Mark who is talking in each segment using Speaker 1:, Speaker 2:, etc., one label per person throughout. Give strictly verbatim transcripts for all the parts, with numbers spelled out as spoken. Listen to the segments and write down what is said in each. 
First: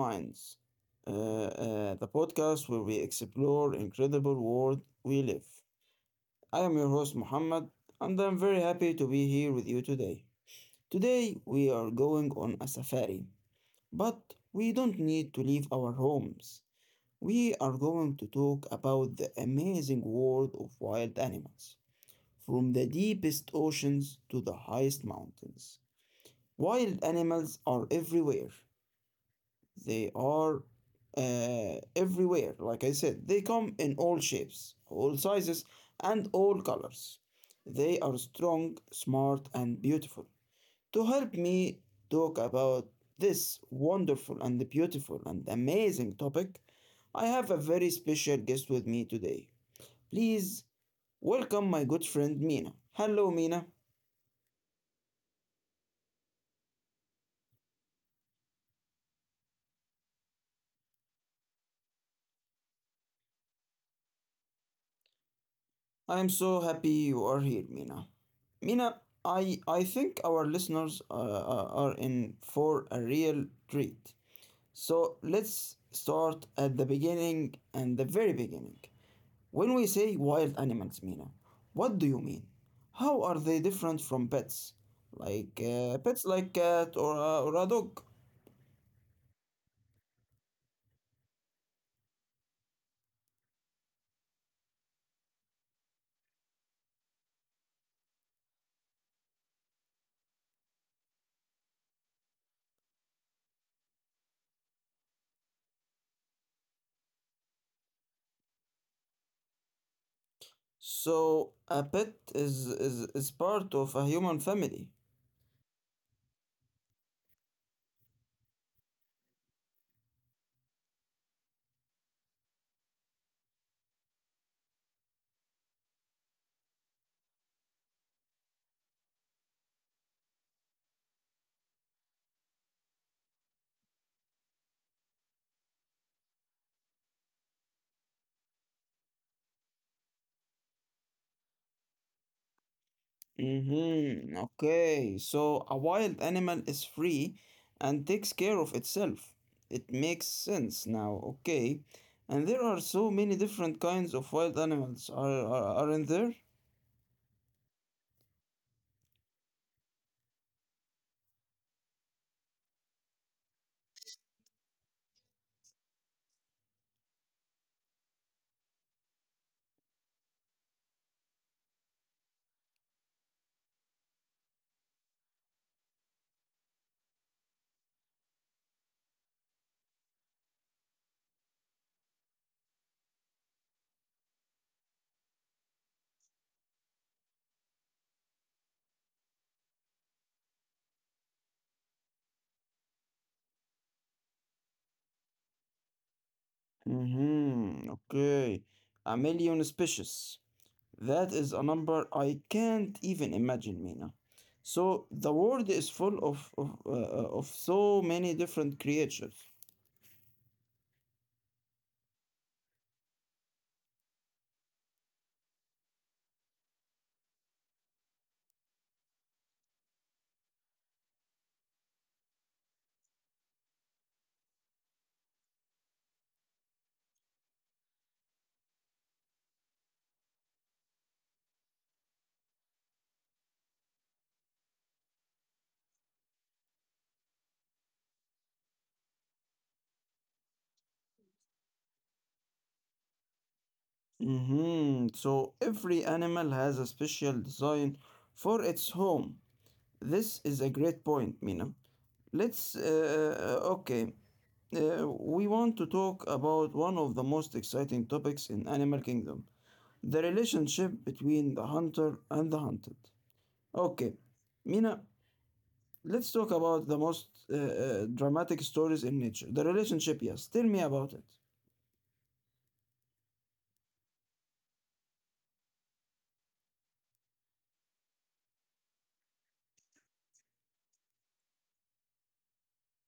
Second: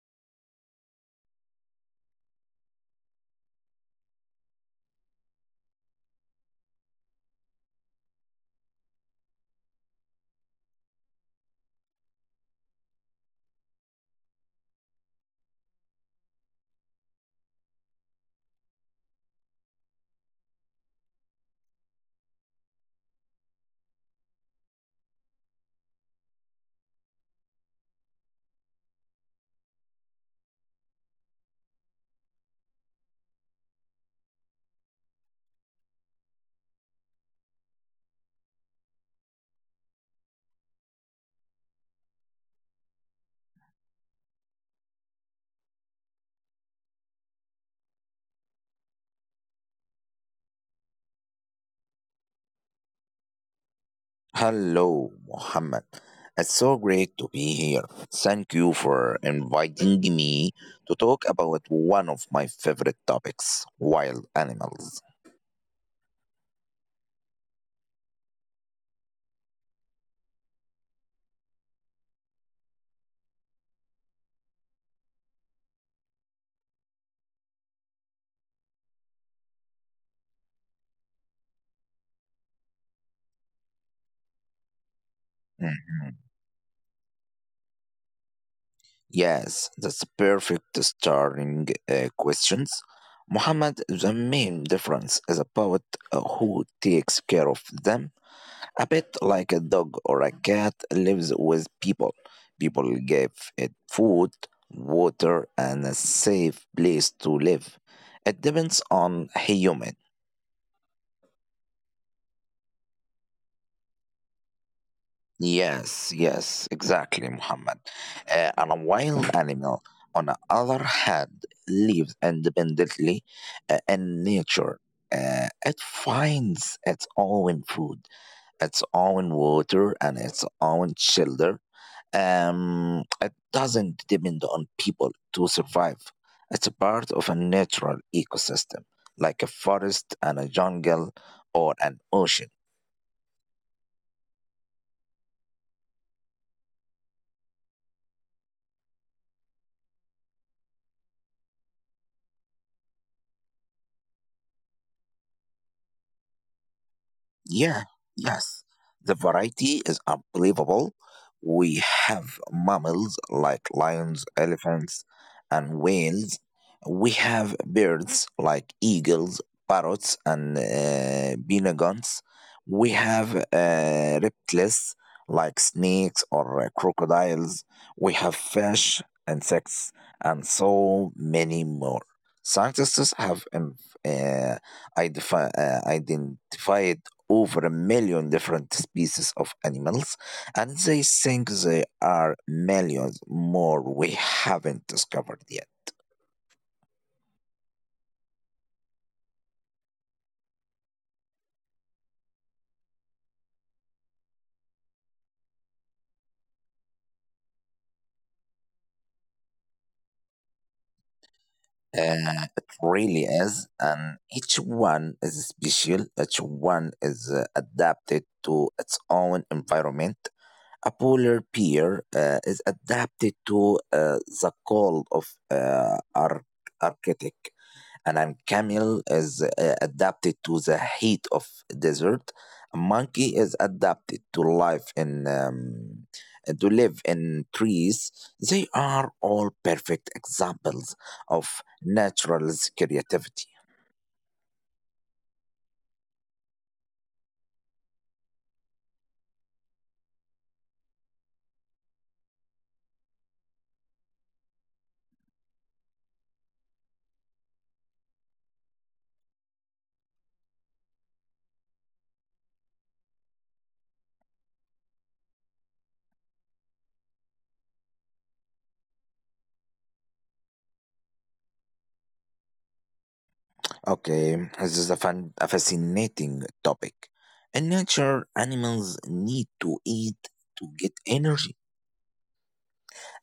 Speaker 1: Minds, uh, uh, the podcast where we explore incredible world we live. I am your host Muhammad, and I'm very happy to be here with you today. Today we are going on a safari, but we don't need to leave our homes. We are going to talk about the amazing world of wild animals, from the deepest oceans to the highest mountains. Wild animals are everywhere, they are uh, everywhere. Like I said, they come in all shapes, all sizes, and all colors. They are strong, smart, and beautiful. To help me talk about this wonderful and beautiful and amazing topic, I have a very special guest with me today. Please welcome my good friend Mina. Hello, Mina.
Speaker 2: Hello, Mohammed. It's so great to be here. Thank you for inviting me to talk about one of my favorite topics wild animals.
Speaker 1: I am so happy you are here, Mina. Mina, I, I think our listeners uh, are are in for a real treat. So let's start at the beginning and the very beginning. When we say wild animals, Mina, what do you mean? How are they different from pets? Like uh,
Speaker 2: Mhm.
Speaker 1: pets like cat or a, or a dog.
Speaker 2: Yes, that's perfect starting uh, questions. Mohammed, the main difference is about uh, who takes care of them. A pet like a dog or a cat lives with people. People give it food, water, and a safe place to live. It depends on human.
Speaker 1: So a pet is, is, is part of a human family.
Speaker 2: Yes, yes, exactly, Muhammad. Uh, and a wild animal, on the other hand, lives independently uh, in nature. Uh, it finds its own food, its own water, and its own shelter. Um, it doesn't depend on people to survive. It's a part of a natural ecosystem, like a forest and a jungle or an ocean.
Speaker 1: Mm-hmm. Okay, so a wild animal is free and takes care of itself. It makes sense now, okay. And there are so many different kinds of wild animals, are, are, aren't there?
Speaker 2: Yeah, yes. The variety is unbelievable. We have mammals like lions, elephants, and whales. We have birds like eagles, parrots, and uh, penguins. We have uh, reptiles like snakes or uh, crocodiles. We have fish, insects, and so many more. Scientists have um, uh, identifi- uh, identified over a million different species of animals, and they think there are millions more we haven't discovered yet.
Speaker 1: Mm-hmm. Okay, a million species. That is a number I can't even imagine, Mina. So the world is full of, of, uh, uh, of so many different creatures.
Speaker 2: Uh, it really is, and each one is special. Each one is uh, adapted to its own environment. A polar bear uh, is adapted to uh, the cold of uh, Ar- Arctic, and an camel is uh, adapted to the heat of desert. A monkey is adapted to life in um, uh, to live in trees. They are all perfect examples of natural's creativity.
Speaker 1: Mhm, so every animal has a special design for its home. This is a great point, Mina. Let's, uh, uh, okay, uh, we want to talk about one of the most exciting topics in Animal Kingdom, the relationship between the hunter and the hunted. Okay, Mina, let's talk about the most uh, uh, dramatic stories in nature. The relationship, yes. Tell me about it.
Speaker 2: Okay, this is a, fun, a fascinating topic. In nature, animals need to eat to get energy,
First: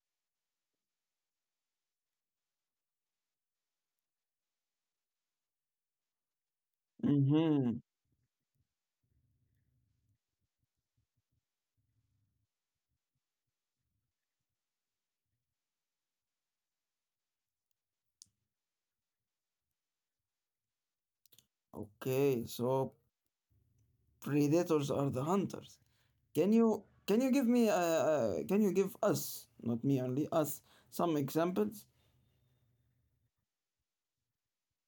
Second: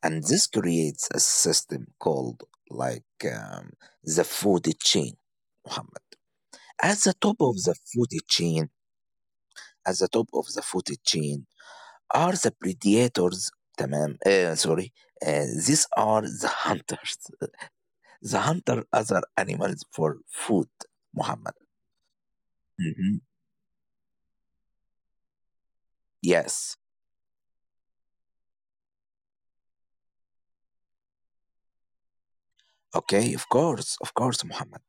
Speaker 2: and this creates a system called like um, the food chain. Muhammad. At the top of the
Speaker 1: Mm-hmm.
Speaker 2: food chain, at the top of the food chain are the predators. تمام آه sorry آه these are the hunters. The hunter other animals for food. Muhammad.
Speaker 1: Okay, so
Speaker 2: Mhm.
Speaker 1: predators are the hunters. Can
Speaker 2: Yes.
Speaker 1: you can you give me uh, uh can you give us not me only us some examples?
Speaker 2: Okay. Of course. Of course, Muhammad.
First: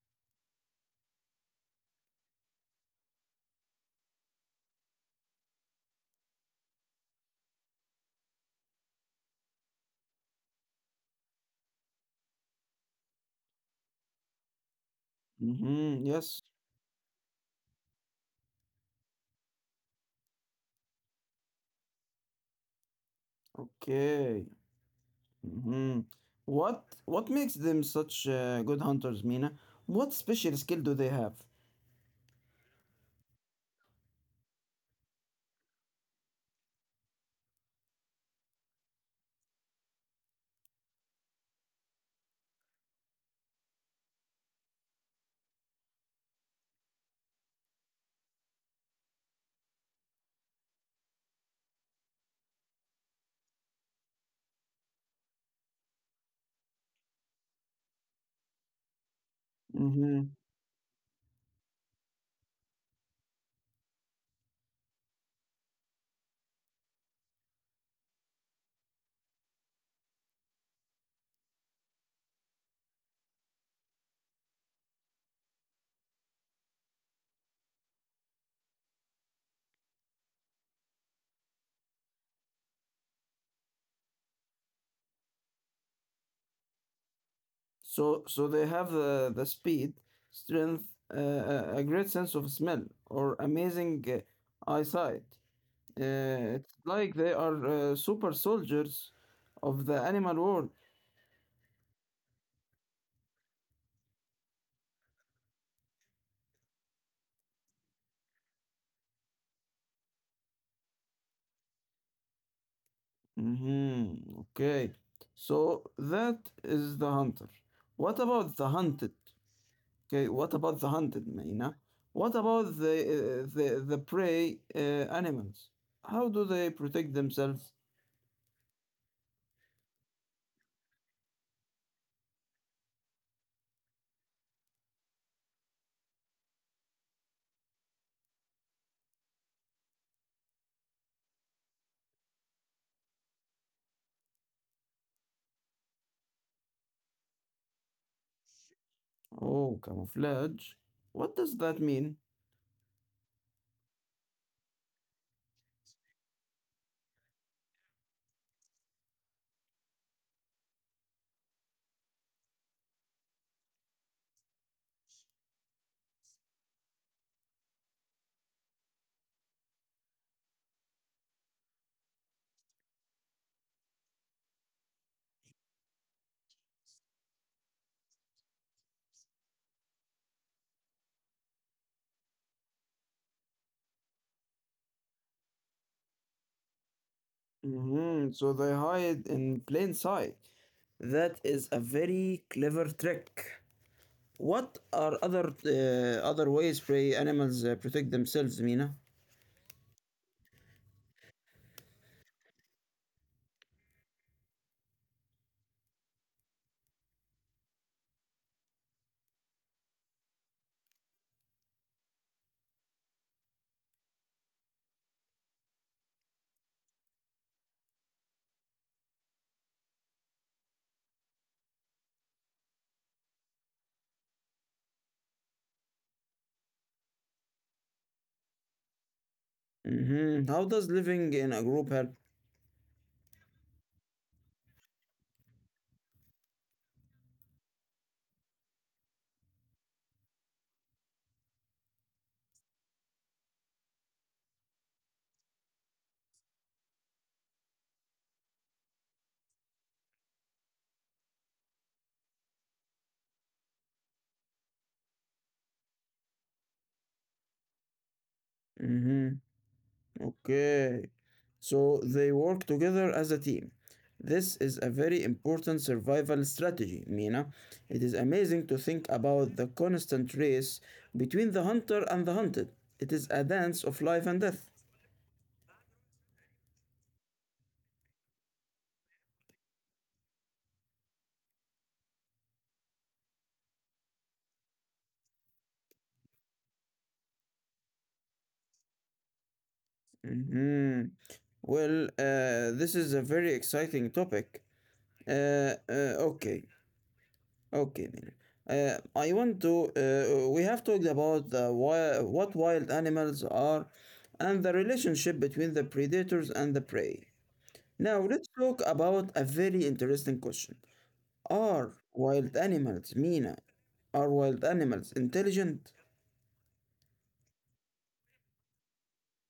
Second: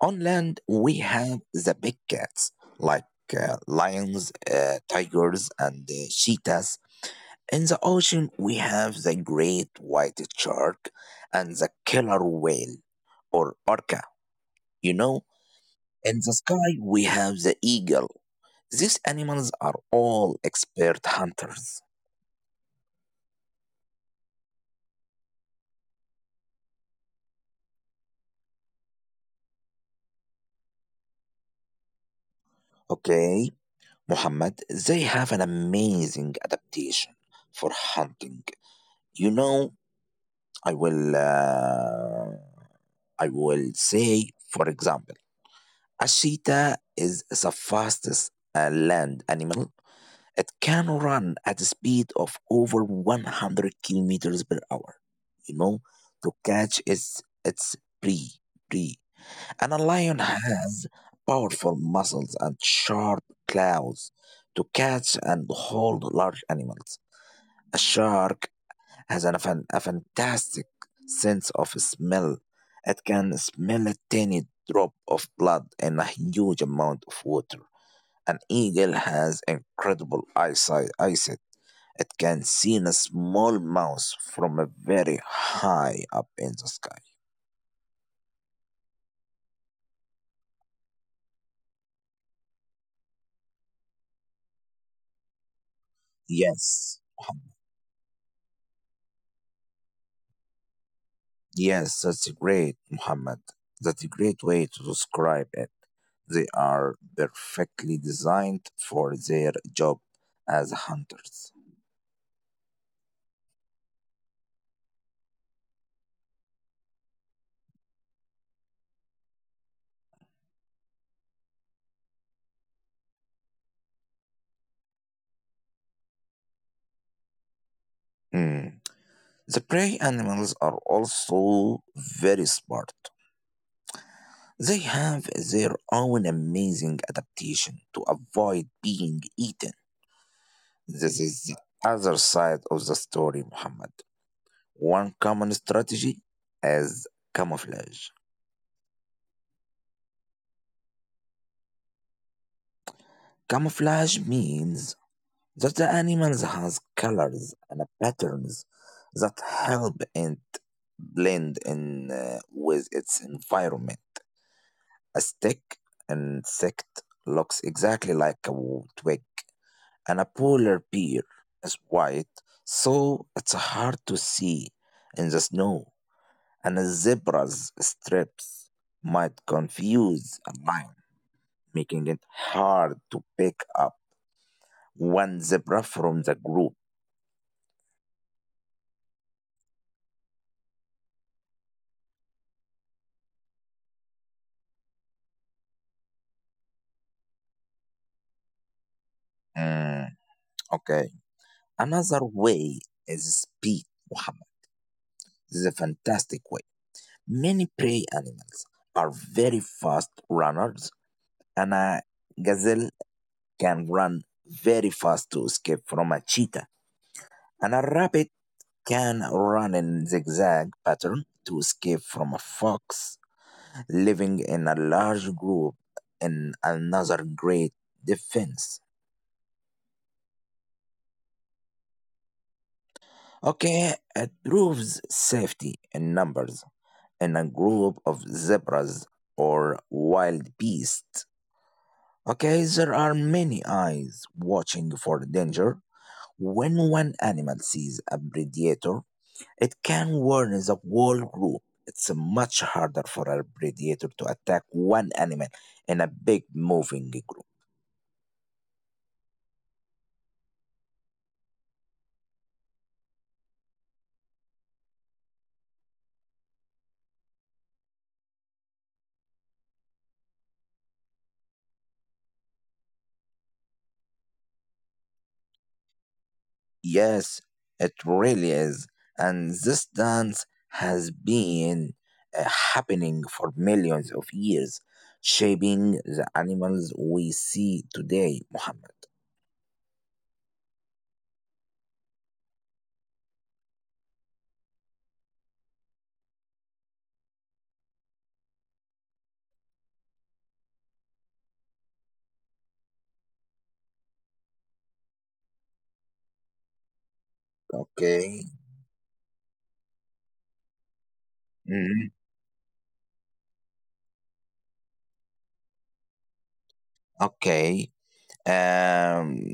Speaker 2: On land, we have the big cats like uh, lions, uh, tigers, and uh, cheetahs. In the ocean, we have the great white shark and the killer whale, or orca. You know,
Speaker 1: Mm-hmm.
Speaker 2: in the
Speaker 1: Yes.
Speaker 2: sky, we have the eagle. These animals are all expert hunters.
Speaker 1: Okay. Mm-hmm. What what makes them such uh, good hunters, Mina? What special skill do they have?
Speaker 2: Okay, Muhammad, they have an amazing adaptation for hunting. You know, I will, uh, I will say, for example, a cheetah is the fastest uh, land animal. It can run at a speed of over one hundred kilometers per hour kilometers per hour, you know, to catch its, its prey, prey. And a lion
Speaker 1: Mm-hmm.
Speaker 2: has powerful muscles and sharp claws to catch and hold large animals. A shark has an, a fan- a fantastic sense of smell. It can smell a tiny drop of blood in a huge amount of water. An eagle has incredible eyesight, eyesight It can see a small mouse from a very high up in the sky.
Speaker 1: So so they have uh, the speed, strength, uh, uh, a great sense of smell, or amazing uh, eyesight. Uh, it's
Speaker 2: Yes,
Speaker 1: like they
Speaker 2: Muhammad.
Speaker 1: are uh, super soldiers of the animal world.
Speaker 2: yes, that's great, Muhammad. That's a great way to describe it. They are perfectly designed for their job as hunters.
Speaker 1: Mm-hmm. Okay. So that is the hunter. What about the hunted? Okay. What about the hunted, Maina? What about the uh, the the prey uh, animals? How do they protect themselves?
Speaker 2: Mm. The prey animals are also very smart. They have their own amazing adaptation to avoid being eaten. This is the other side of the story, Muhammad. One common strategy is camouflage.
Speaker 1: Oh, camouflage. What does that mean?
Speaker 2: Camouflage means that the animal has colors and patterns that help it blend in uh, with its environment. A stick insect looks exactly like a w- twig, and a polar bear is white, so it's hard to see in the snow. And a zebra's stripes might confuse a lion making it hard to pick up one zebra from the group.
Speaker 1: Mhm, so they hide in plain sight. That is a very clever trick. What are other uh, other ways prey animals uh, protect themselves, Mina?
Speaker 2: Mm, okay. Another way is speed, Muhammad. This is a fantastic way. Many prey animals are very fast runners, and a gazelle can run very fast to escape from a cheetah, and a rabbit can run in zigzag pattern to escape from a fox. Living in a large group in another great defense.
Speaker 1: Hmm How does living in a group help?
Speaker 2: Okay, it proves safety in numbers in a group of zebras or wild beasts. Okay, there are many eyes watching for danger. When one animal sees a predator, it can warn the whole group. It's much harder for a predator to attack one animal in a big moving group.
Speaker 1: Hmm Okay. So they work together as a team. This is a very important survival strategy, Mina. It is amazing to think about the constant race between the hunter and the hunted. It is a dance of life and death.
Speaker 2: Yes, it really is. And this dance has been uh, happening for millions of years, shaping the animals we see today, Muhammad.
Speaker 1: Mhm. Well, uh, this is a very exciting topic. Uh, uh, okay, okay, Mina. Uh, I want to. Uh, we have talked about the wild, what wild animals are and the relationship between the predators and the prey. Now,
Speaker 2: Okay.
Speaker 1: let's talk about a very interesting question. Are
Speaker 2: Mhm.
Speaker 1: wild animals, Mina, are wild animals intelligent?
Speaker 2: Okay. Um,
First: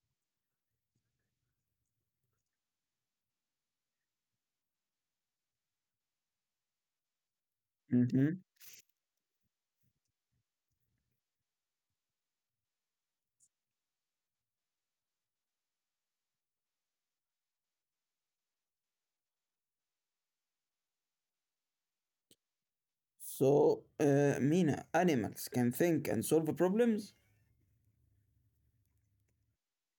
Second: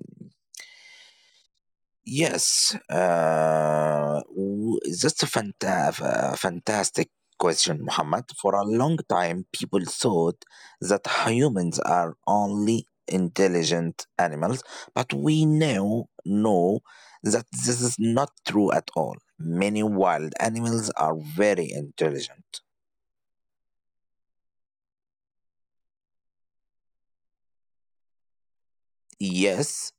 Speaker 2: Yes, uh, w- that's a fanta- a fantastic question, Muhammad.
Speaker 1: Mm-hmm.
Speaker 2: For a long time, people thought that humans are only intelligent animals, but we now know that this is not true at all. Many wild animals are very intelligent.
Speaker 1: So, uh, Mina, animals can think and solve problems?
Speaker 2: Yes,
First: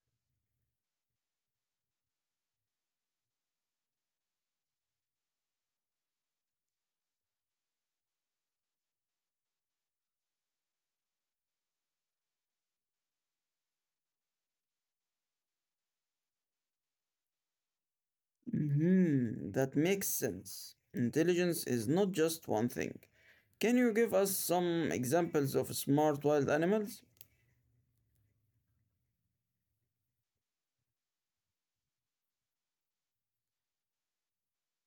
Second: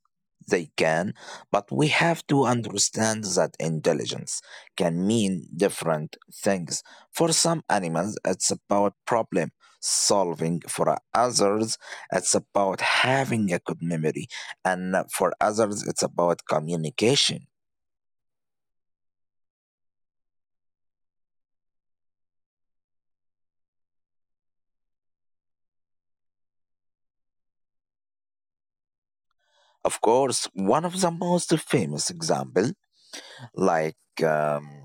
Speaker 2: they can, but we have to understand that intelligence can mean different things. For some animals, it's about problem solving. For others, it's about having a good memory. And for others, it's about communication.
Speaker 1: Hmm That makes sense. Intelligence is not just one thing. Can you give us some examples of smart wild animals?
Speaker 2: Of course, one of the most famous examples. Like, um,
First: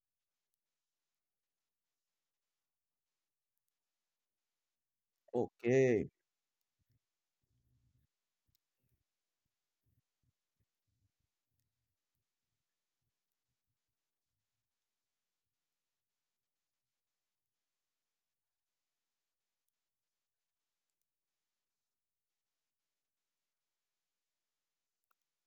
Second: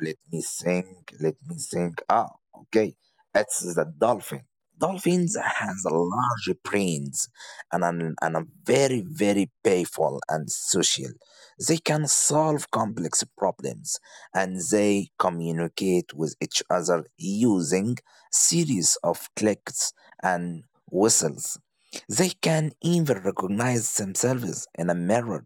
Speaker 2: let me think, let me think. Ah, okay. It's the dolphin. Dolphins has a
Speaker 1: Okay.
Speaker 2: large brains and an, and a very very playful and social. They can solve complex problems and they communicate with each other using series of clicks and whistles. They can even recognize themselves in a mirror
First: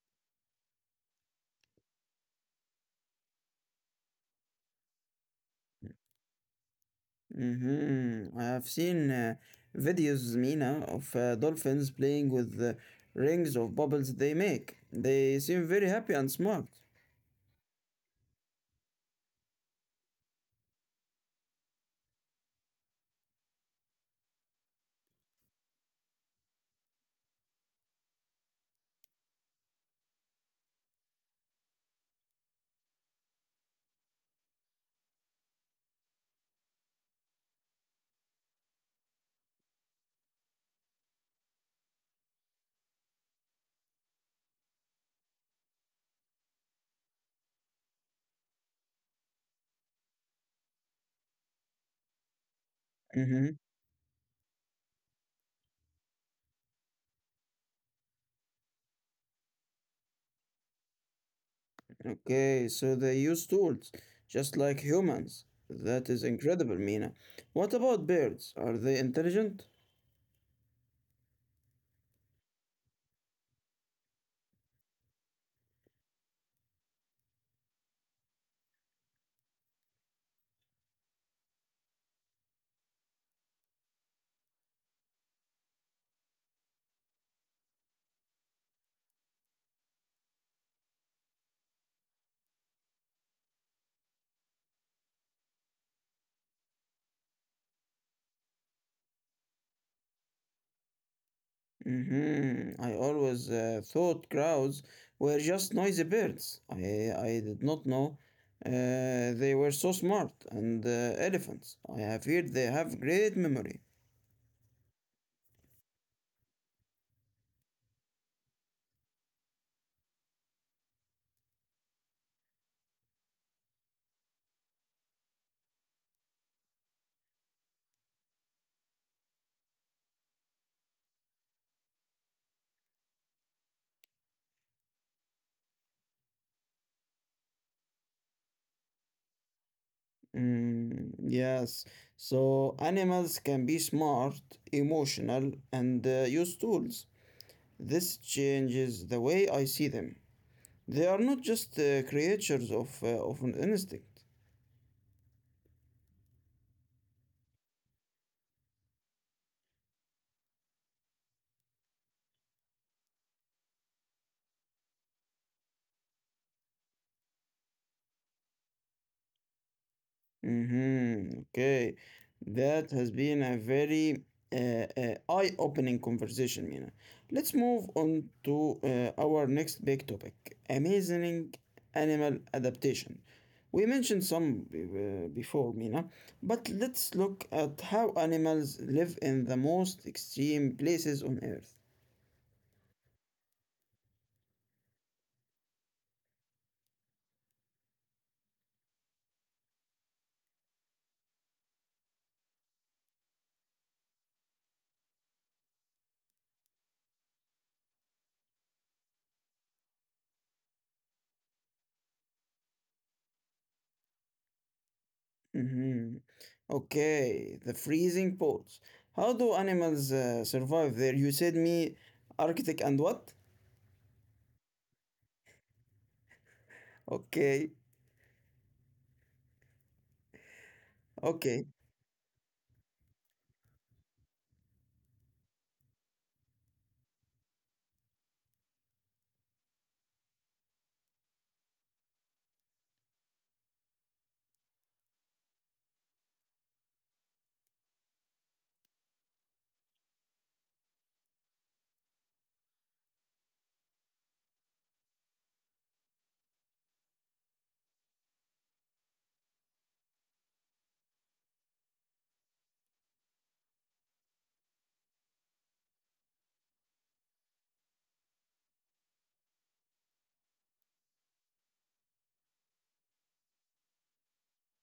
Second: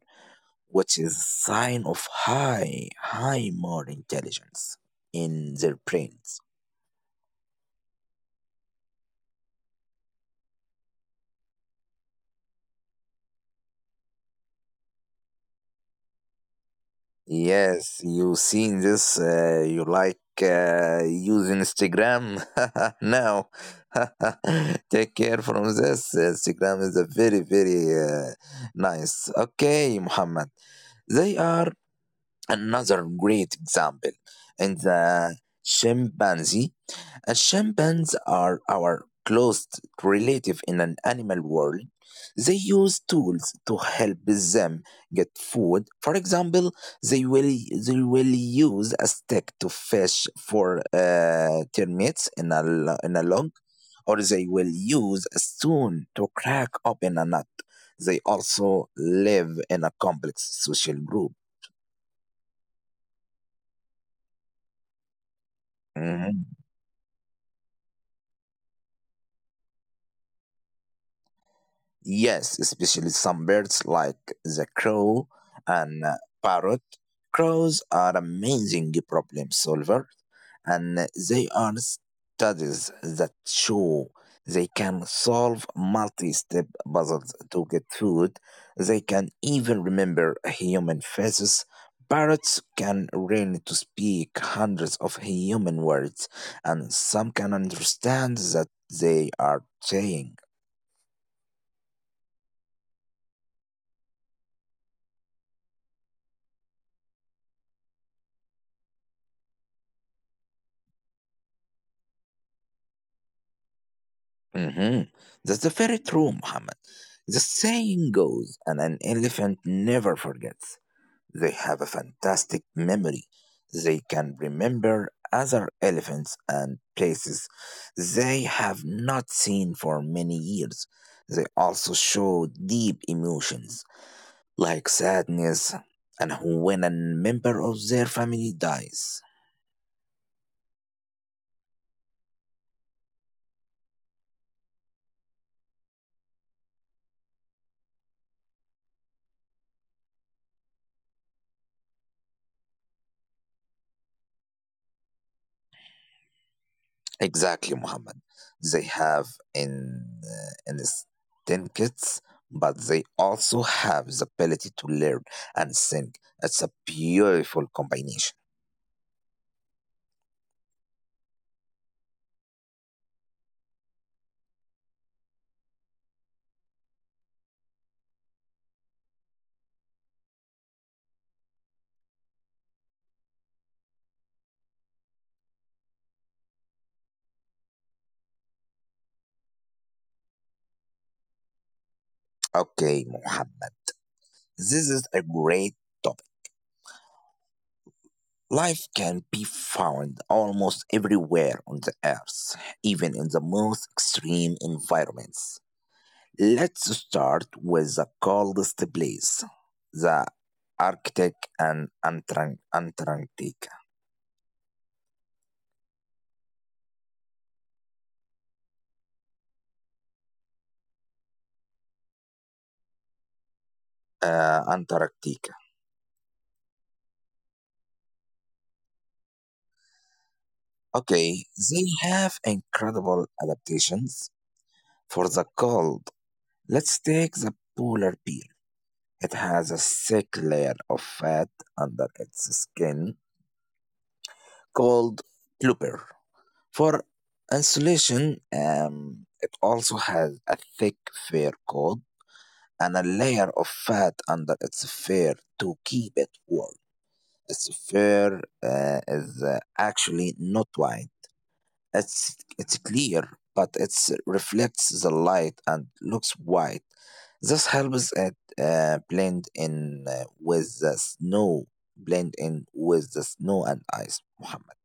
Speaker 2: which is sign of high, high more intelligence in their brains.
Speaker 1: Mm-hmm. I have seen uh, videos, Mina, of uh, dolphins playing with the rings of bubbles they make. They seem very happy and smart.
Speaker 2: Yes, you seen this? Uh, you like uh, use Instagram now? Take care from this. Instagram is a very very uh, nice. Okay, Muhammad. They are Another great example in the chimpanzee. Uh, chimpanzees are our closest relative in an animal world. They use tools to help them get food. For example, they will they will use a stick to fish for uh, termites in a lo- in a
Speaker 1: Mm-hmm.
Speaker 2: log, or they will use a spoon to crack open a nut. They also live in a complex social group.
Speaker 1: Okay, so they use tools, just like humans. That is
Speaker 2: Mm-hmm.
Speaker 1: incredible, Mina. What about birds? Are they intelligent?
Speaker 2: Yes, especially some birds like the crow and uh, parrot. Crows are amazing problem solvers, and they are studies that show they can solve multi-step puzzles to get food. They can even remember human faces. Parrots can learn to speak hundreds of human words, and some can understand that they are saying.
Speaker 1: Hmm I always uh, thought crows were just noisy birds. I, I did not know uh, they were so smart. And uh, elephants, I have heard they have great memory.
Speaker 2: Hmm. That's very true, Muhammad. The saying goes, and an elephant never forgets. They have a fantastic memory. They can remember other elephants and places they have not seen for many years. They also show deep emotions like sadness and when a member of their family dies.
Speaker 1: Mm, yes, so animals can be smart, emotional, and uh, use tools. This changes the way I see them. They are not just uh, creatures of, uh, of an instinct.
Speaker 2: Exactly, Muhammad. They have in uh, instincts, but they also have the ability to learn and think. It's a beautiful combination.
Speaker 1: Mm-hmm. Okay. That has been a very uh, uh, eye-opening conversation, Mina. Let's move on to uh, our next big topic, amazing animal adaptation. We mentioned some b- uh, before, Mina, but let's look at how animals live in the most extreme places on Earth.
Speaker 2: Okay, Muhammad. This is a great topic. Life can be found almost everywhere on the earth, even in the most extreme environments. Let's start with the coldest place, the Arctic and Antarct- Antarctic.
Speaker 1: Mm-hmm. Okay, the freezing poles. How do animals uh, survive there? You said me, Arctic and what?
Speaker 2: uh, Antarctica.
Speaker 1: Okay,
Speaker 2: Okay,
Speaker 1: okay,
Speaker 2: they have incredible adaptations for the cold. Let's take the polar bear. It has a thick layer of fat under its skin called blubber. For insulation, um, it also has a thick fur coat and a layer of fat under its fur to keep it warm. Its fur uh, is uh, actually not white. It's it's clear, but it reflects the light and looks white. This helps it uh, blend in uh, with the snow, blend in with the snow and ice, Muhammad.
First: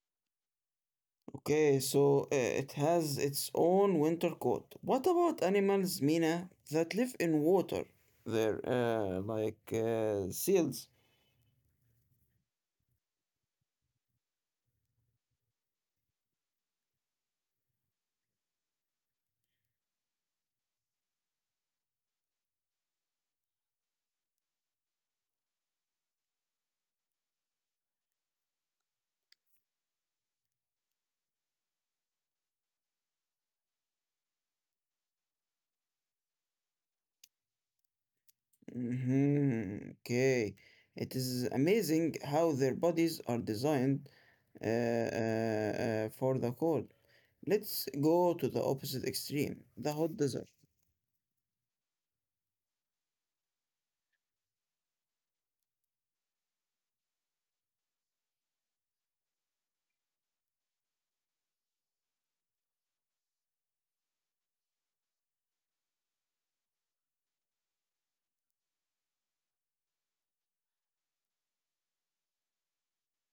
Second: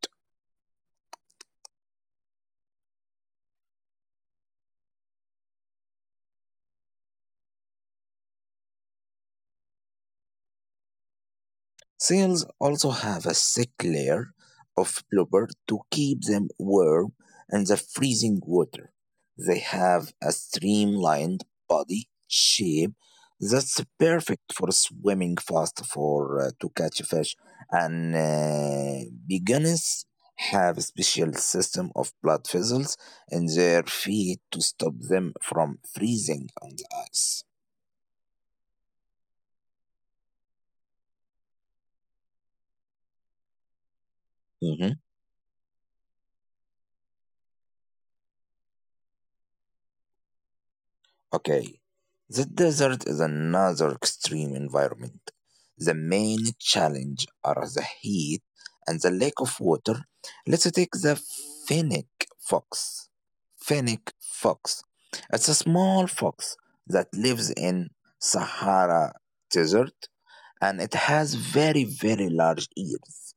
Speaker 1: okay. So uh, it has its own winter coat. What about animals, Mina, that live in water? They're uh, like uh, seals.
Speaker 2: Seals also have a thick layer of blubber to keep them warm in the freezing water. They have a streamlined body shape that's perfect for swimming fast for uh, to catch fish and uh, beginners have a special system of blood vessels in their feet to stop them from freezing on the ice.
Speaker 1: Mm-hmm. Okay. It is amazing how their bodies are designed uh, uh, uh, for the cold. Let's go to the opposite extreme, the hot desert.
Speaker 2: Okay, the desert is another extreme environment. The main challenge are the heat and the lack of water. Let's take the fennec fox. Fennec fox. It's a small fox that lives in Sahara Desert and it has very, very large ears.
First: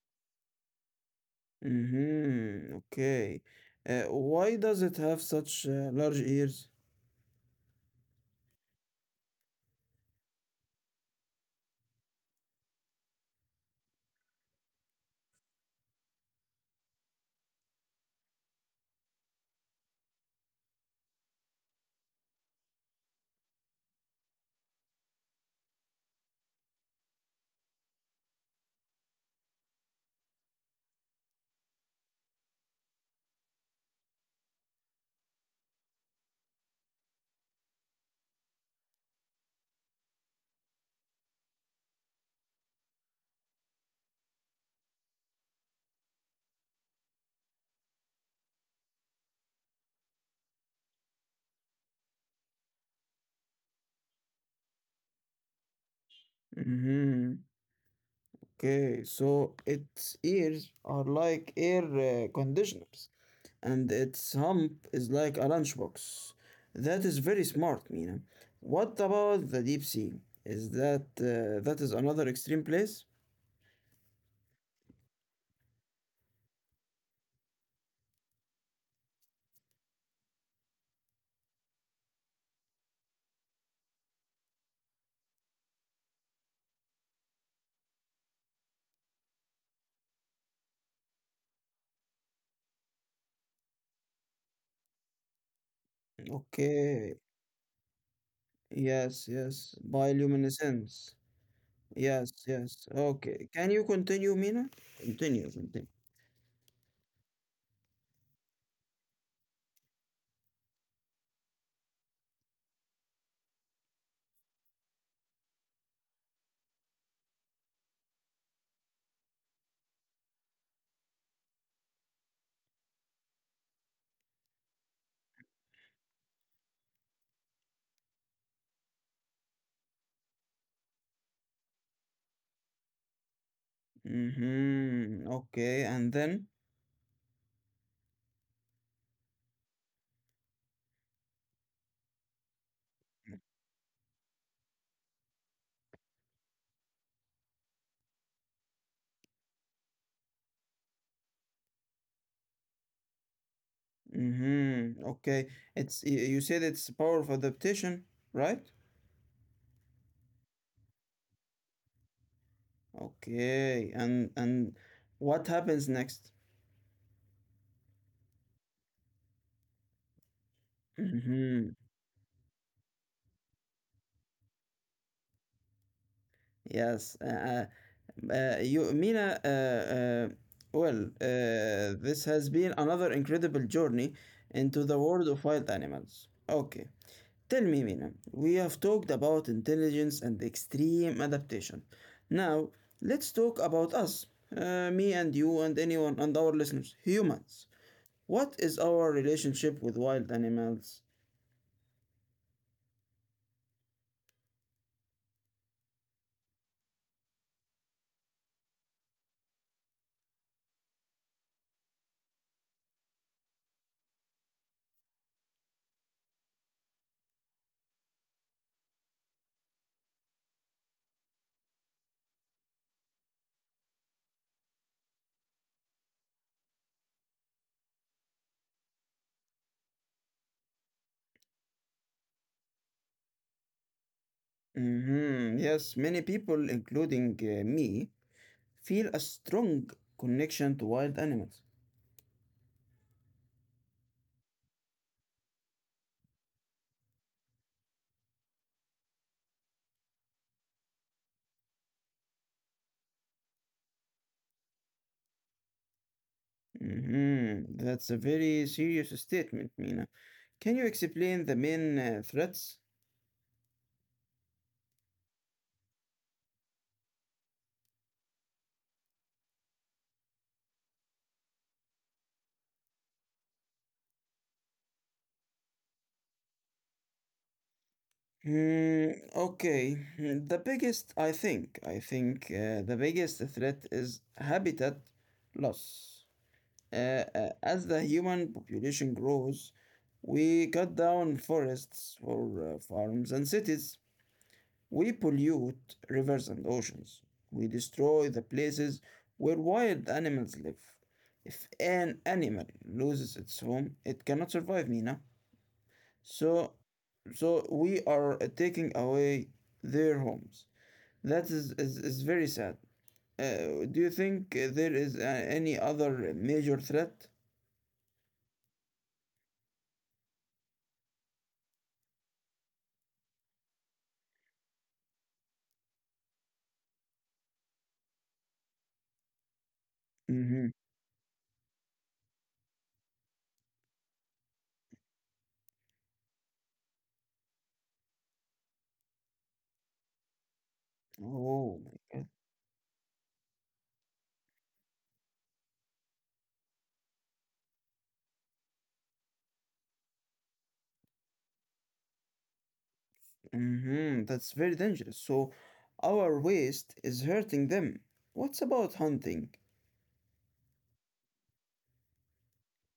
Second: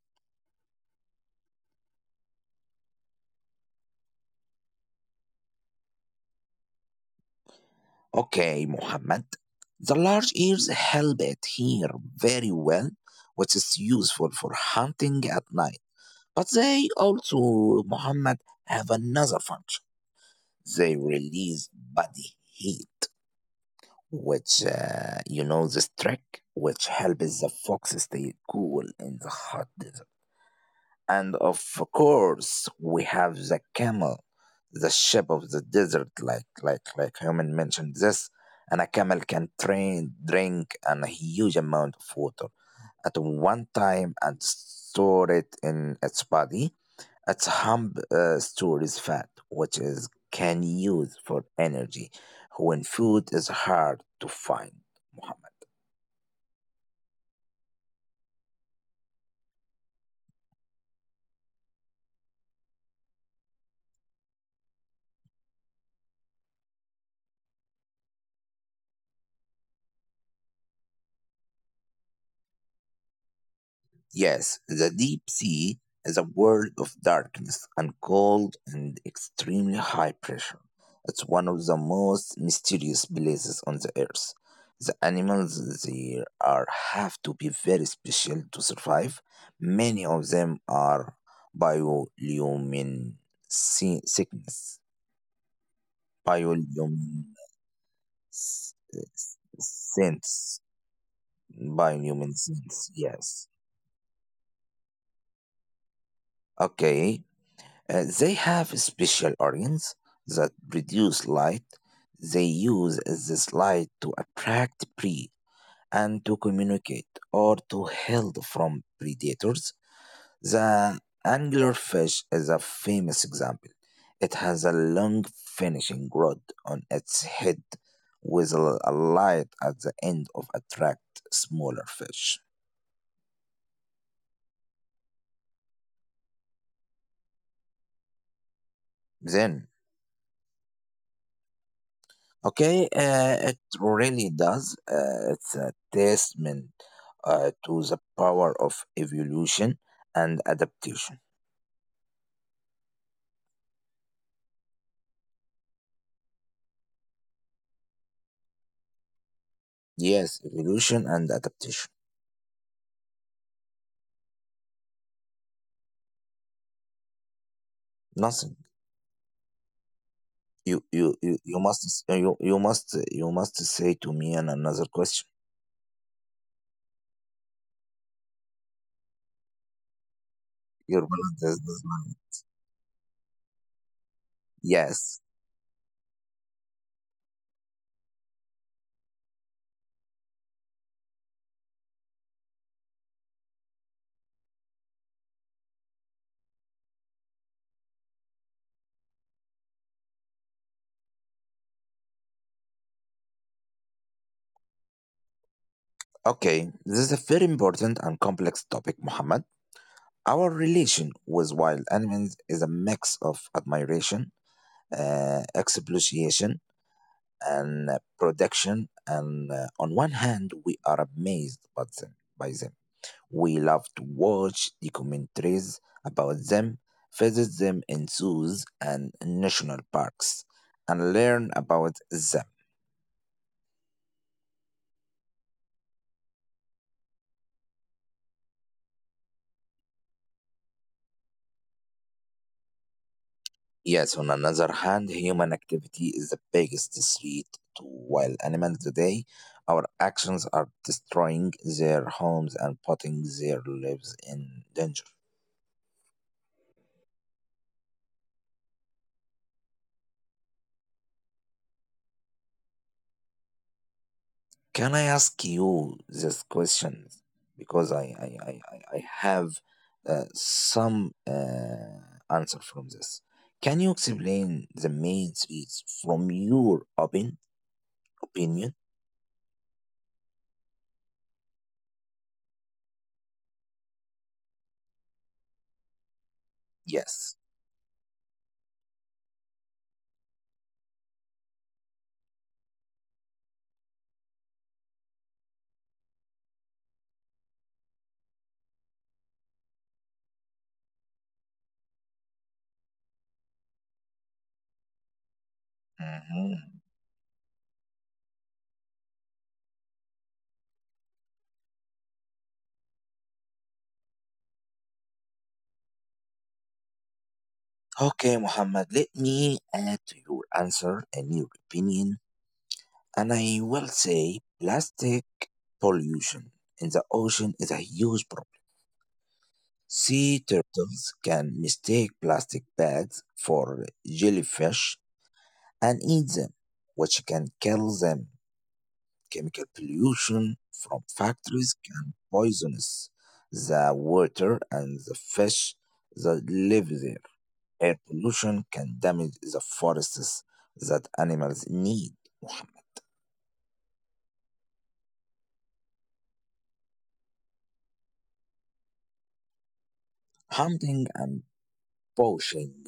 Speaker 1: Mm-hmm. Okay. Uh, why does it have such uh, large ears?
Speaker 2: Okay, Muhammad. The large ears help it hear very well, which is useful for hunting at night. But they also, Muhammad, have another function. They release body heat, which, uh, you know, this trick, which helps the fox stay cool in the hot desert. And of course, we have the camel, the sheep of the desert, like like like Herman mentioned this. And a camel can train, drink and a huge amount of water at one time and store it in its body. Its hump uh, stores fat, which is can use for energy when food is hard to find. Muhammad.
Speaker 1: Mm-hmm. Okay, so its ears are like air uh, conditioners, and its hump is like a lunchbox. That is very smart, Mina. What about the deep sea? Is that uh, that is another extreme place?
Speaker 2: Yes, the deep sea is a world of darkness and cold and extremely high pressure. It's one of the most mysterious places on the earth. The animals there are have to be very special to survive. Many of them are bioluminescent.
Speaker 1: Okay,
Speaker 2: Bioluminescence.
Speaker 1: yes, yes,
Speaker 2: Sense.
Speaker 1: bioluminescence. Yes, yes.
Speaker 2: Bioluminescence.
Speaker 1: Okay,
Speaker 2: Yes.
Speaker 1: can you continue, Mina? Continue, continue.
Speaker 2: Okay. Uh, they have special organs that produce light. They use this light to attract prey and to communicate or to hide from predators. The anglerfish is a famous example. It has a long finishing rod on its head with a, a light at the end of attract smaller fish.
Speaker 1: Mm-hmm. Okay, and then.
Speaker 2: Then, okay, uh, it really does. Uh, it's a testament uh, to the power of evolution and adaptation.
Speaker 1: Mm-hmm. Okay, it's y- you said it's power of adaptation, right?
Speaker 2: Yes, evolution and adaptation.
Speaker 1: Okay, and and what happens next?
Speaker 2: Nothing. You you you, you
Speaker 1: hmm
Speaker 2: must you you must you must say to me an another question.
Speaker 1: Yes, uh, uh, uh, you, Mina. Uh, uh, well,
Speaker 2: Your balance is the
Speaker 1: uh,
Speaker 2: mind.
Speaker 1: this has been another incredible journey into the world
Speaker 2: Yes.
Speaker 1: of wild animals. Okay, tell me, Mina. We have talked about intelligence and extreme adaptation. Now, let's talk about us, uh, me and you and anyone and our listeners, humans. What is our relationship with wild animals?
Speaker 2: Okay. This is a very important and complex topic, Muhammad. Our relation with wild animals is a mix of admiration, uh, exploitation, and uh, protection. And uh, on one hand, we are amazed by them, by them. We love to watch documentaries about them, visit them in zoos and national parks, and learn about.
Speaker 1: Mhm. Yes, many people, including uh, me, feel a strong connection to wild animals.
Speaker 2: Yes, on another hand, human activity is the biggest threat to wild animals today. Our actions are destroying their homes and putting their lives in danger.
Speaker 1: Mhm. That's a very serious statement, Mina. Can you explain the main uh, threats?
Speaker 2: Can I ask you this question? Because I, I, I, I I have uh, some uh, answer from this. Can you explain the main threats from your opin opinion?
Speaker 1: Hmm, okay. Hmm, the biggest, I think, I think uh, the biggest threat is habitat loss. Uh, uh,
Speaker 2: Yes.
Speaker 1: as the human population grows, we cut down forests for uh, farms and cities. We pollute rivers and oceans. We destroy the places where wild animals live. If an animal loses its home, it cannot survive, Mina. So,
Speaker 2: Mm-hmm.
Speaker 1: so we are uh, taking away their homes. That is, is, is very sad. Uh, do you think uh, there is uh, any other major threat?
Speaker 2: Okay, Muhammad, let me add to your answer a new opinion, and I will say plastic pollution in the ocean is a huge problem. Sea
Speaker 1: Mm-hmm.
Speaker 2: turtles can mistake plastic bags for jellyfish and eat them, which can kill them. Chemical pollution from
Speaker 1: Oh my
Speaker 2: factories
Speaker 1: God.
Speaker 2: can poison the water and the fish that live there. Air pollution can damage the forests that animals need.
Speaker 1: Mm-hmm. That's very dangerous. So our waste is hurting them. What's about hunting?
Speaker 2: Hunting and poaching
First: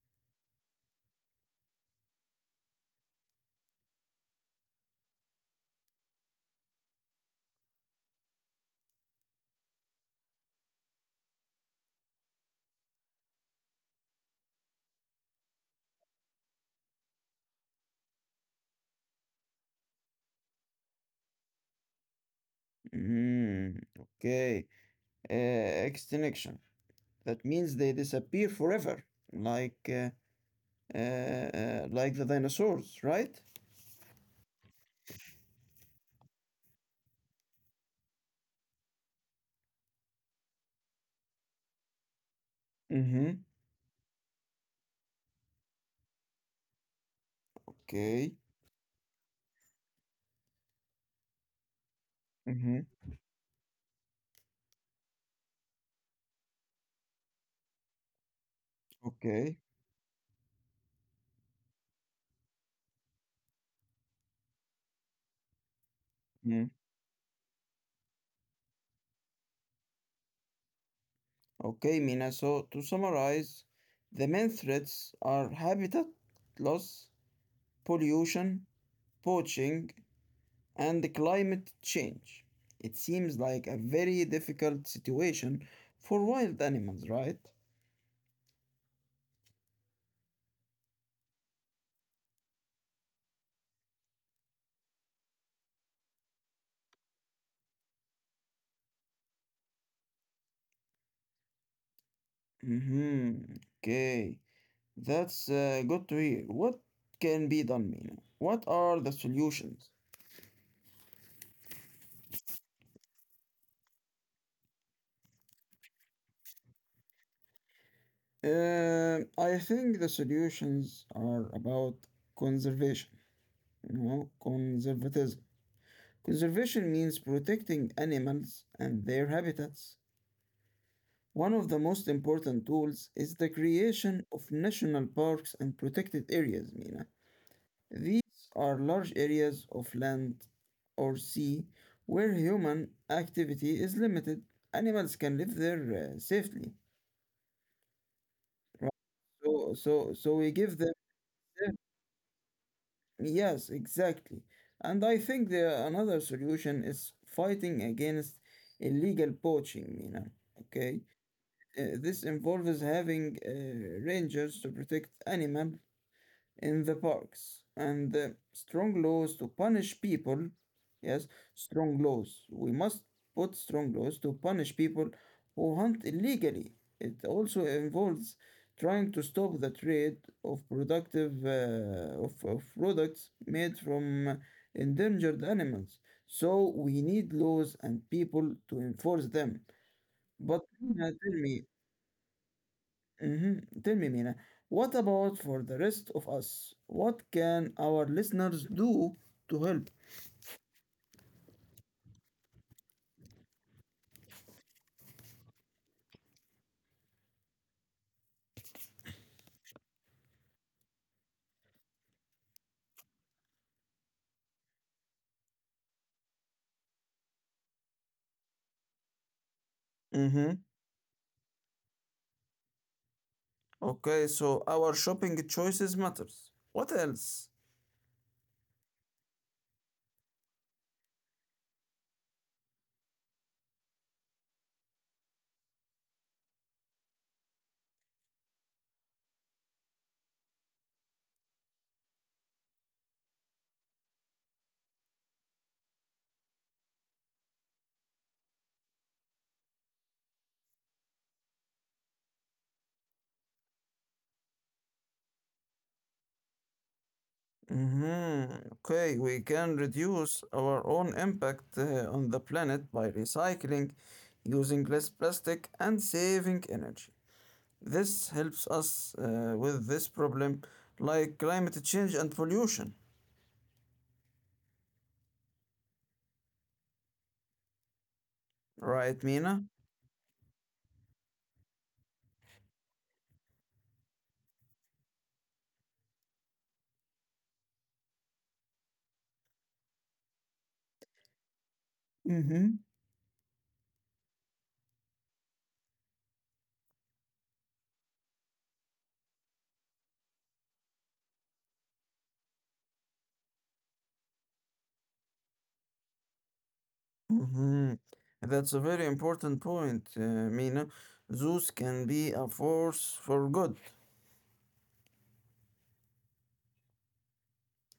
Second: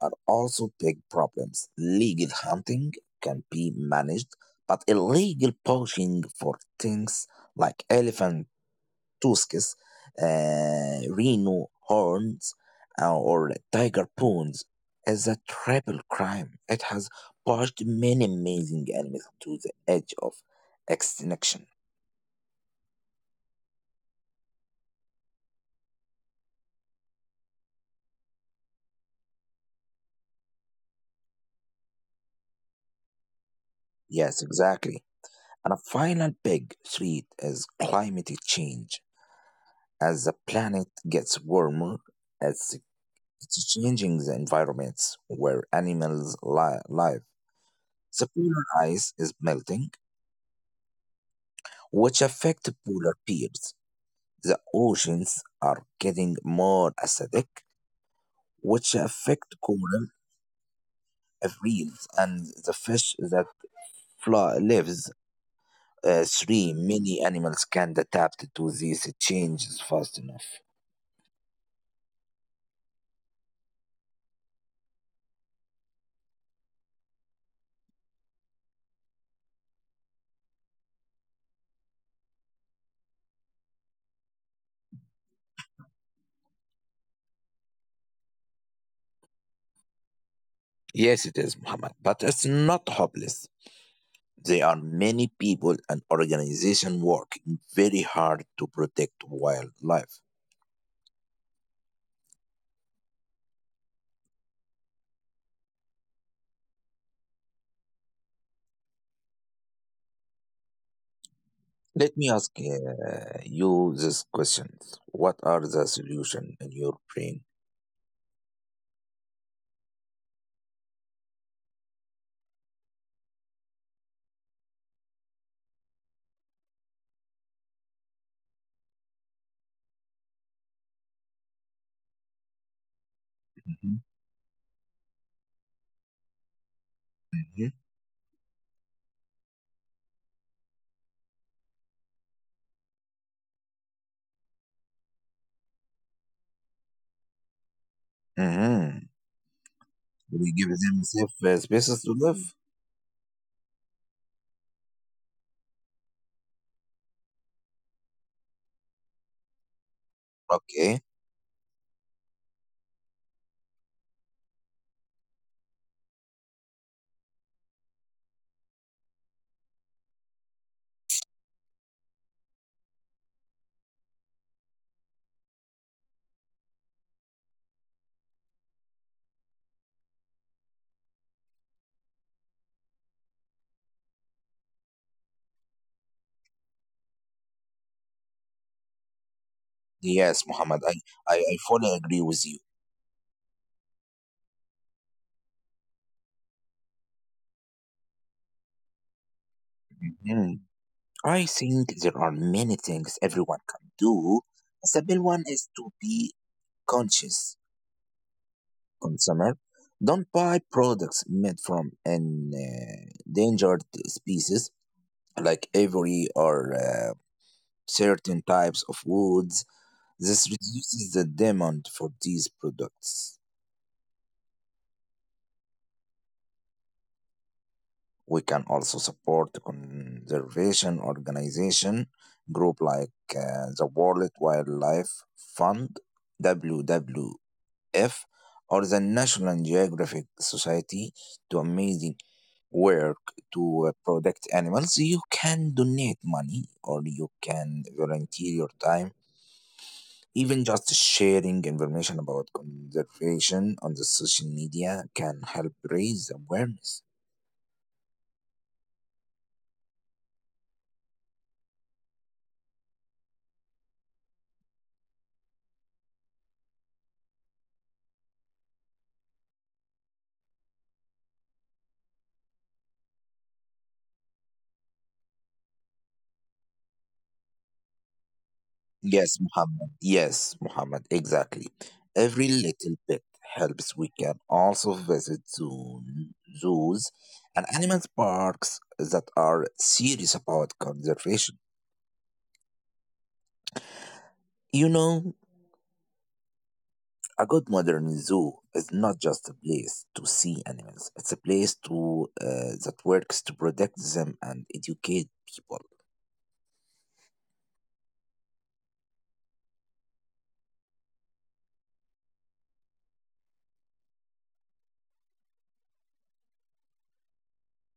Speaker 2: are also big problems. Legal hunting can be managed, but illegal poaching for things like elephant tusks, uh, rhino horns, uh, or tiger bones is a triple crime. It has pushed many amazing animals to the edge of extinction.
Speaker 1: Mm, okay. Uh, extinction. That means they disappear forever, like uh, uh, uh, like the dinosaurs, right?
Speaker 2: Yes, exactly. And a final big threat is climate change. As the planet gets warmer, it's,
Speaker 1: Mm-hmm.
Speaker 2: it's changing the environments where animals li- live. The
Speaker 1: Okay.
Speaker 2: polar ice is melting, which affects
Speaker 1: Mm-hmm.
Speaker 2: polar bears. The oceans are getting more acidic, which
Speaker 1: Okay.
Speaker 2: affect coral reefs and the fish that fly, lives uh,
Speaker 1: Mm.
Speaker 2: three many animals can't adapt to these changes fast enough.
Speaker 1: Okay, Mina. So to summarize, the main threats are habitat loss, pollution, poaching, and climate change. It seems like a very difficult situation for wild animals, right?
Speaker 2: Yes, it is, Muhammad, but it's not hopeless. There are many people and organizations working very hard to protect wildlife.
Speaker 1: Mm-hmm. Okay. That's uh, good to hear. What can be done, Mina? What are the solutions?
Speaker 2: Let me ask uh, you this question. What are the solutions in your brain?
Speaker 1: Uh, I think the solutions are about conservation, you know, conservatism. Conservation means protecting animals and their habitats. One of the most important tools is the creation of national parks and protected areas, Mina.
Speaker 2: Mhm.
Speaker 1: These are large areas of land or sea where human activity is limited. Animals can live there uh, safely, right?
Speaker 2: Mm-hmm.
Speaker 1: So, so, so
Speaker 2: Will
Speaker 1: we
Speaker 2: he give
Speaker 1: give them.
Speaker 2: himself uh,
Speaker 1: Safe-
Speaker 2: spaces to live?
Speaker 1: yes, exactly. And I think the another solution is fighting against illegal poaching, you know. Okay,
Speaker 2: Okay.
Speaker 1: uh, this involves having uh, rangers to protect animal in the parks and uh, strong laws to punish people. Yes, strong laws. We must put strong laws to punish people who hunt illegally. It also involves trying to stop the trade of productive uh, of, of products made from endangered animals. So we need laws and people to enforce them.
Speaker 2: Yes,
Speaker 1: But
Speaker 2: Muhammad, I,
Speaker 1: Rina, tell
Speaker 2: I, I
Speaker 1: me,
Speaker 2: fully agree with you.
Speaker 1: Mhm. Tell me, Mina, what about for the rest of us? What can our listeners do to help?
Speaker 2: Mhm. I think there are many things everyone can do. The main one is to be conscious consumer. Don't buy products made from an uh, endangered species like ivory or uh, certain types of woods. This
Speaker 1: Mm-hmm.
Speaker 2: reduces the demand for these products.
Speaker 1: Okay, so our shopping choices matters. What else?
Speaker 2: We can also support conservation organization group like uh, the World Wildlife Fund W W F or the National Geographic Society to amazing work to uh, protect animals. You can donate money or you can volunteer your time. Even just sharing information about conservation on the social media can help raise awareness.
Speaker 1: Mm-hmm. Okay, we can reduce our own impact uh, on the planet by recycling, using less plastic, and saving energy. This helps us uh, with this problem like climate change and pollution. Right,
Speaker 2: Yes,
Speaker 1: Mina?
Speaker 2: Muhammad. Yes, Muhammad. Exactly. Every little bit helps. We can also visit zoo, zoos and animal parks that are serious about conservation. You know, a good modern zoo is not just a place to see animals. It's a place to uh, that works to protect them and educate people.
Speaker 1: Mhm. That's a very important point, uh, Mina. Zeus can be a force for good,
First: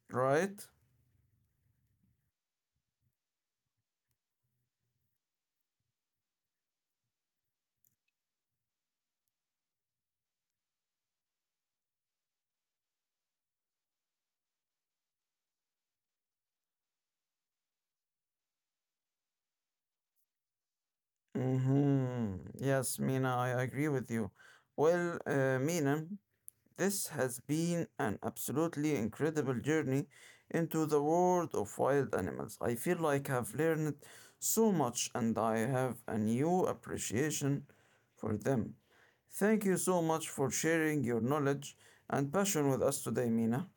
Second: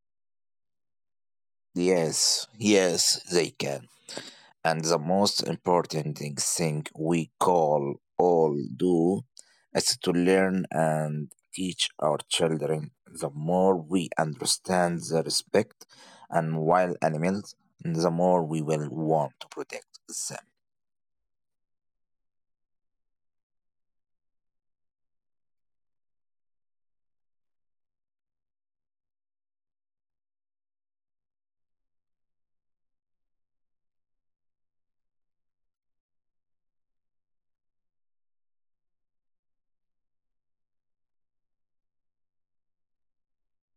Speaker 1: right?
Speaker 2: Yes, yes, they can. And the most important thing thing we call all do is to learn and teach our children. The more we understand the respect and wild animals, the more we will want to protect them.
Speaker 1: hmm Yes, Mina, I agree with you. Well, uh, Mina, this has been an absolutely incredible journey into the world of wild animals. I feel like I've learned so much and I have a new appreciation for them. Thank you so much for sharing your knowledge and passion with us today, Mina.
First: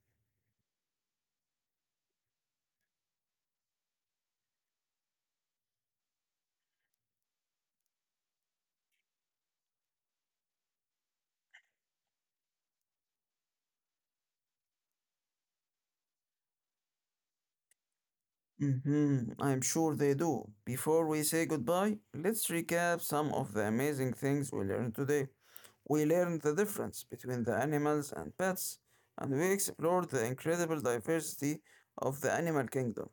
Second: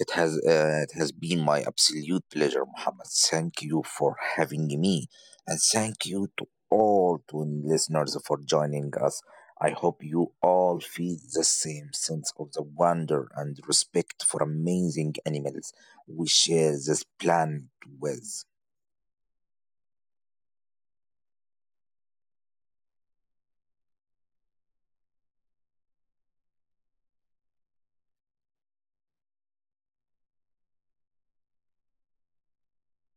Speaker 2: It has uh, it has been my absolute pleasure, Muhammad. Thank you for having me, and thank you to all to listeners for joining us. I hope you all feel the same sense of the wonder and respect for amazing animals we share this planet with.
Speaker 1: Hmm I'm sure they do. Before we say goodbye, let's recap some of the amazing things we learned today. We learned the difference between the animals and pets, and we explored the incredible diversity of the animal kingdom.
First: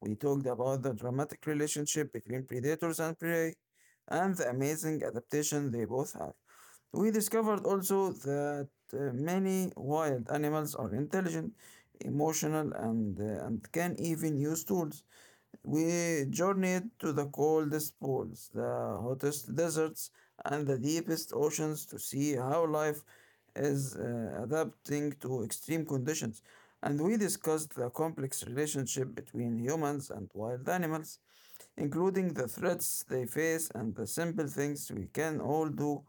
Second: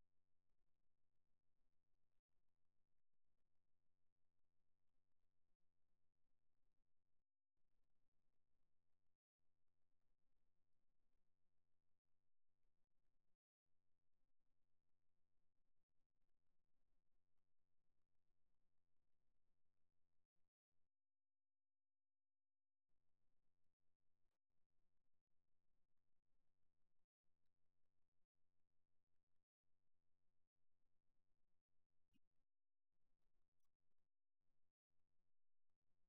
Speaker 1: We talked about the dramatic relationship between predators and prey, and the amazing adaptation they both have. We discovered also that uh, many wild animals are intelligent, emotional, and, uh, and can even use tools. We journeyed to the coldest poles, the hottest deserts, and the deepest oceans to see how life is uh, adapting to extreme conditions. And we discussed the complex relationship between humans and wild animals, including the threats they face and the simple things we can all do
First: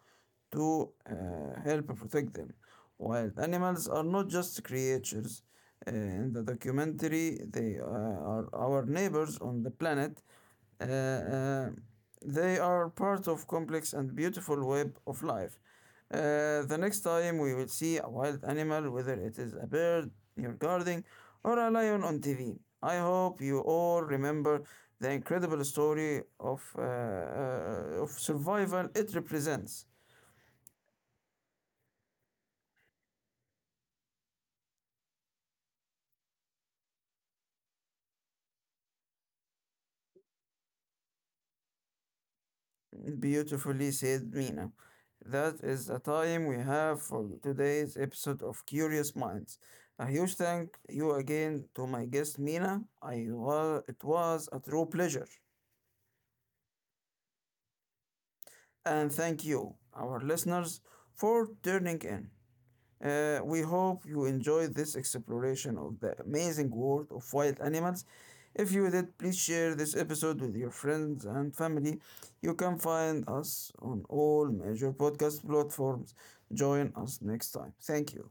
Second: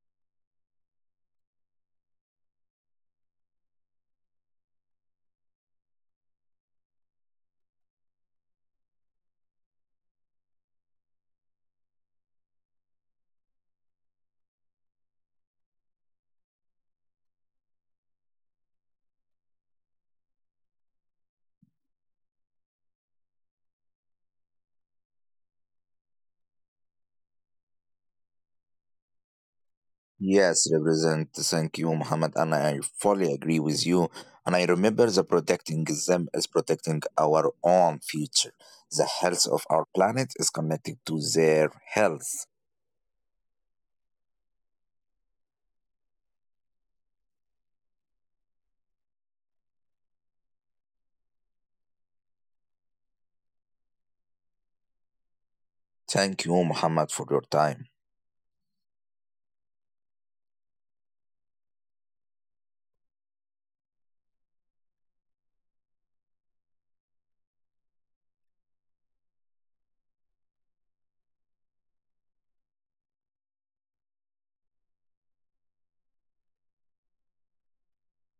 Speaker 1: to uh, help protect them. Wild animals are not just creatures. Uh, in the documentary, they uh, are our neighbors on the planet. Uh, uh, they are part of complex and beautiful web of life. Uh, the next time we will see a wild animal, whether it is a bird in your garden or a lion on T V. I hope you all remember the incredible story of, uh, uh, of survival it represents.
Speaker 2: Yes, represent. Thank you, Muhammad. And I fully agree with you. And I remember the protecting them is protecting our own future. The health of our planet is connected to their health.
Speaker 1: Beautifully said, Mina. That is the time we have for today's episode of Curious Minds. A huge thank you again to my guest, Mina. I wa- it was a true pleasure.
Speaker 2: Thank you, Muhammad, for your time.
Speaker 1: And thank you, our listeners, for tuning in. Uh, we hope you enjoyed this exploration of the amazing world of wild animals. If you did, please share this episode with your friends and family. You can find us on all major podcast platforms. Join us next time. Thank you.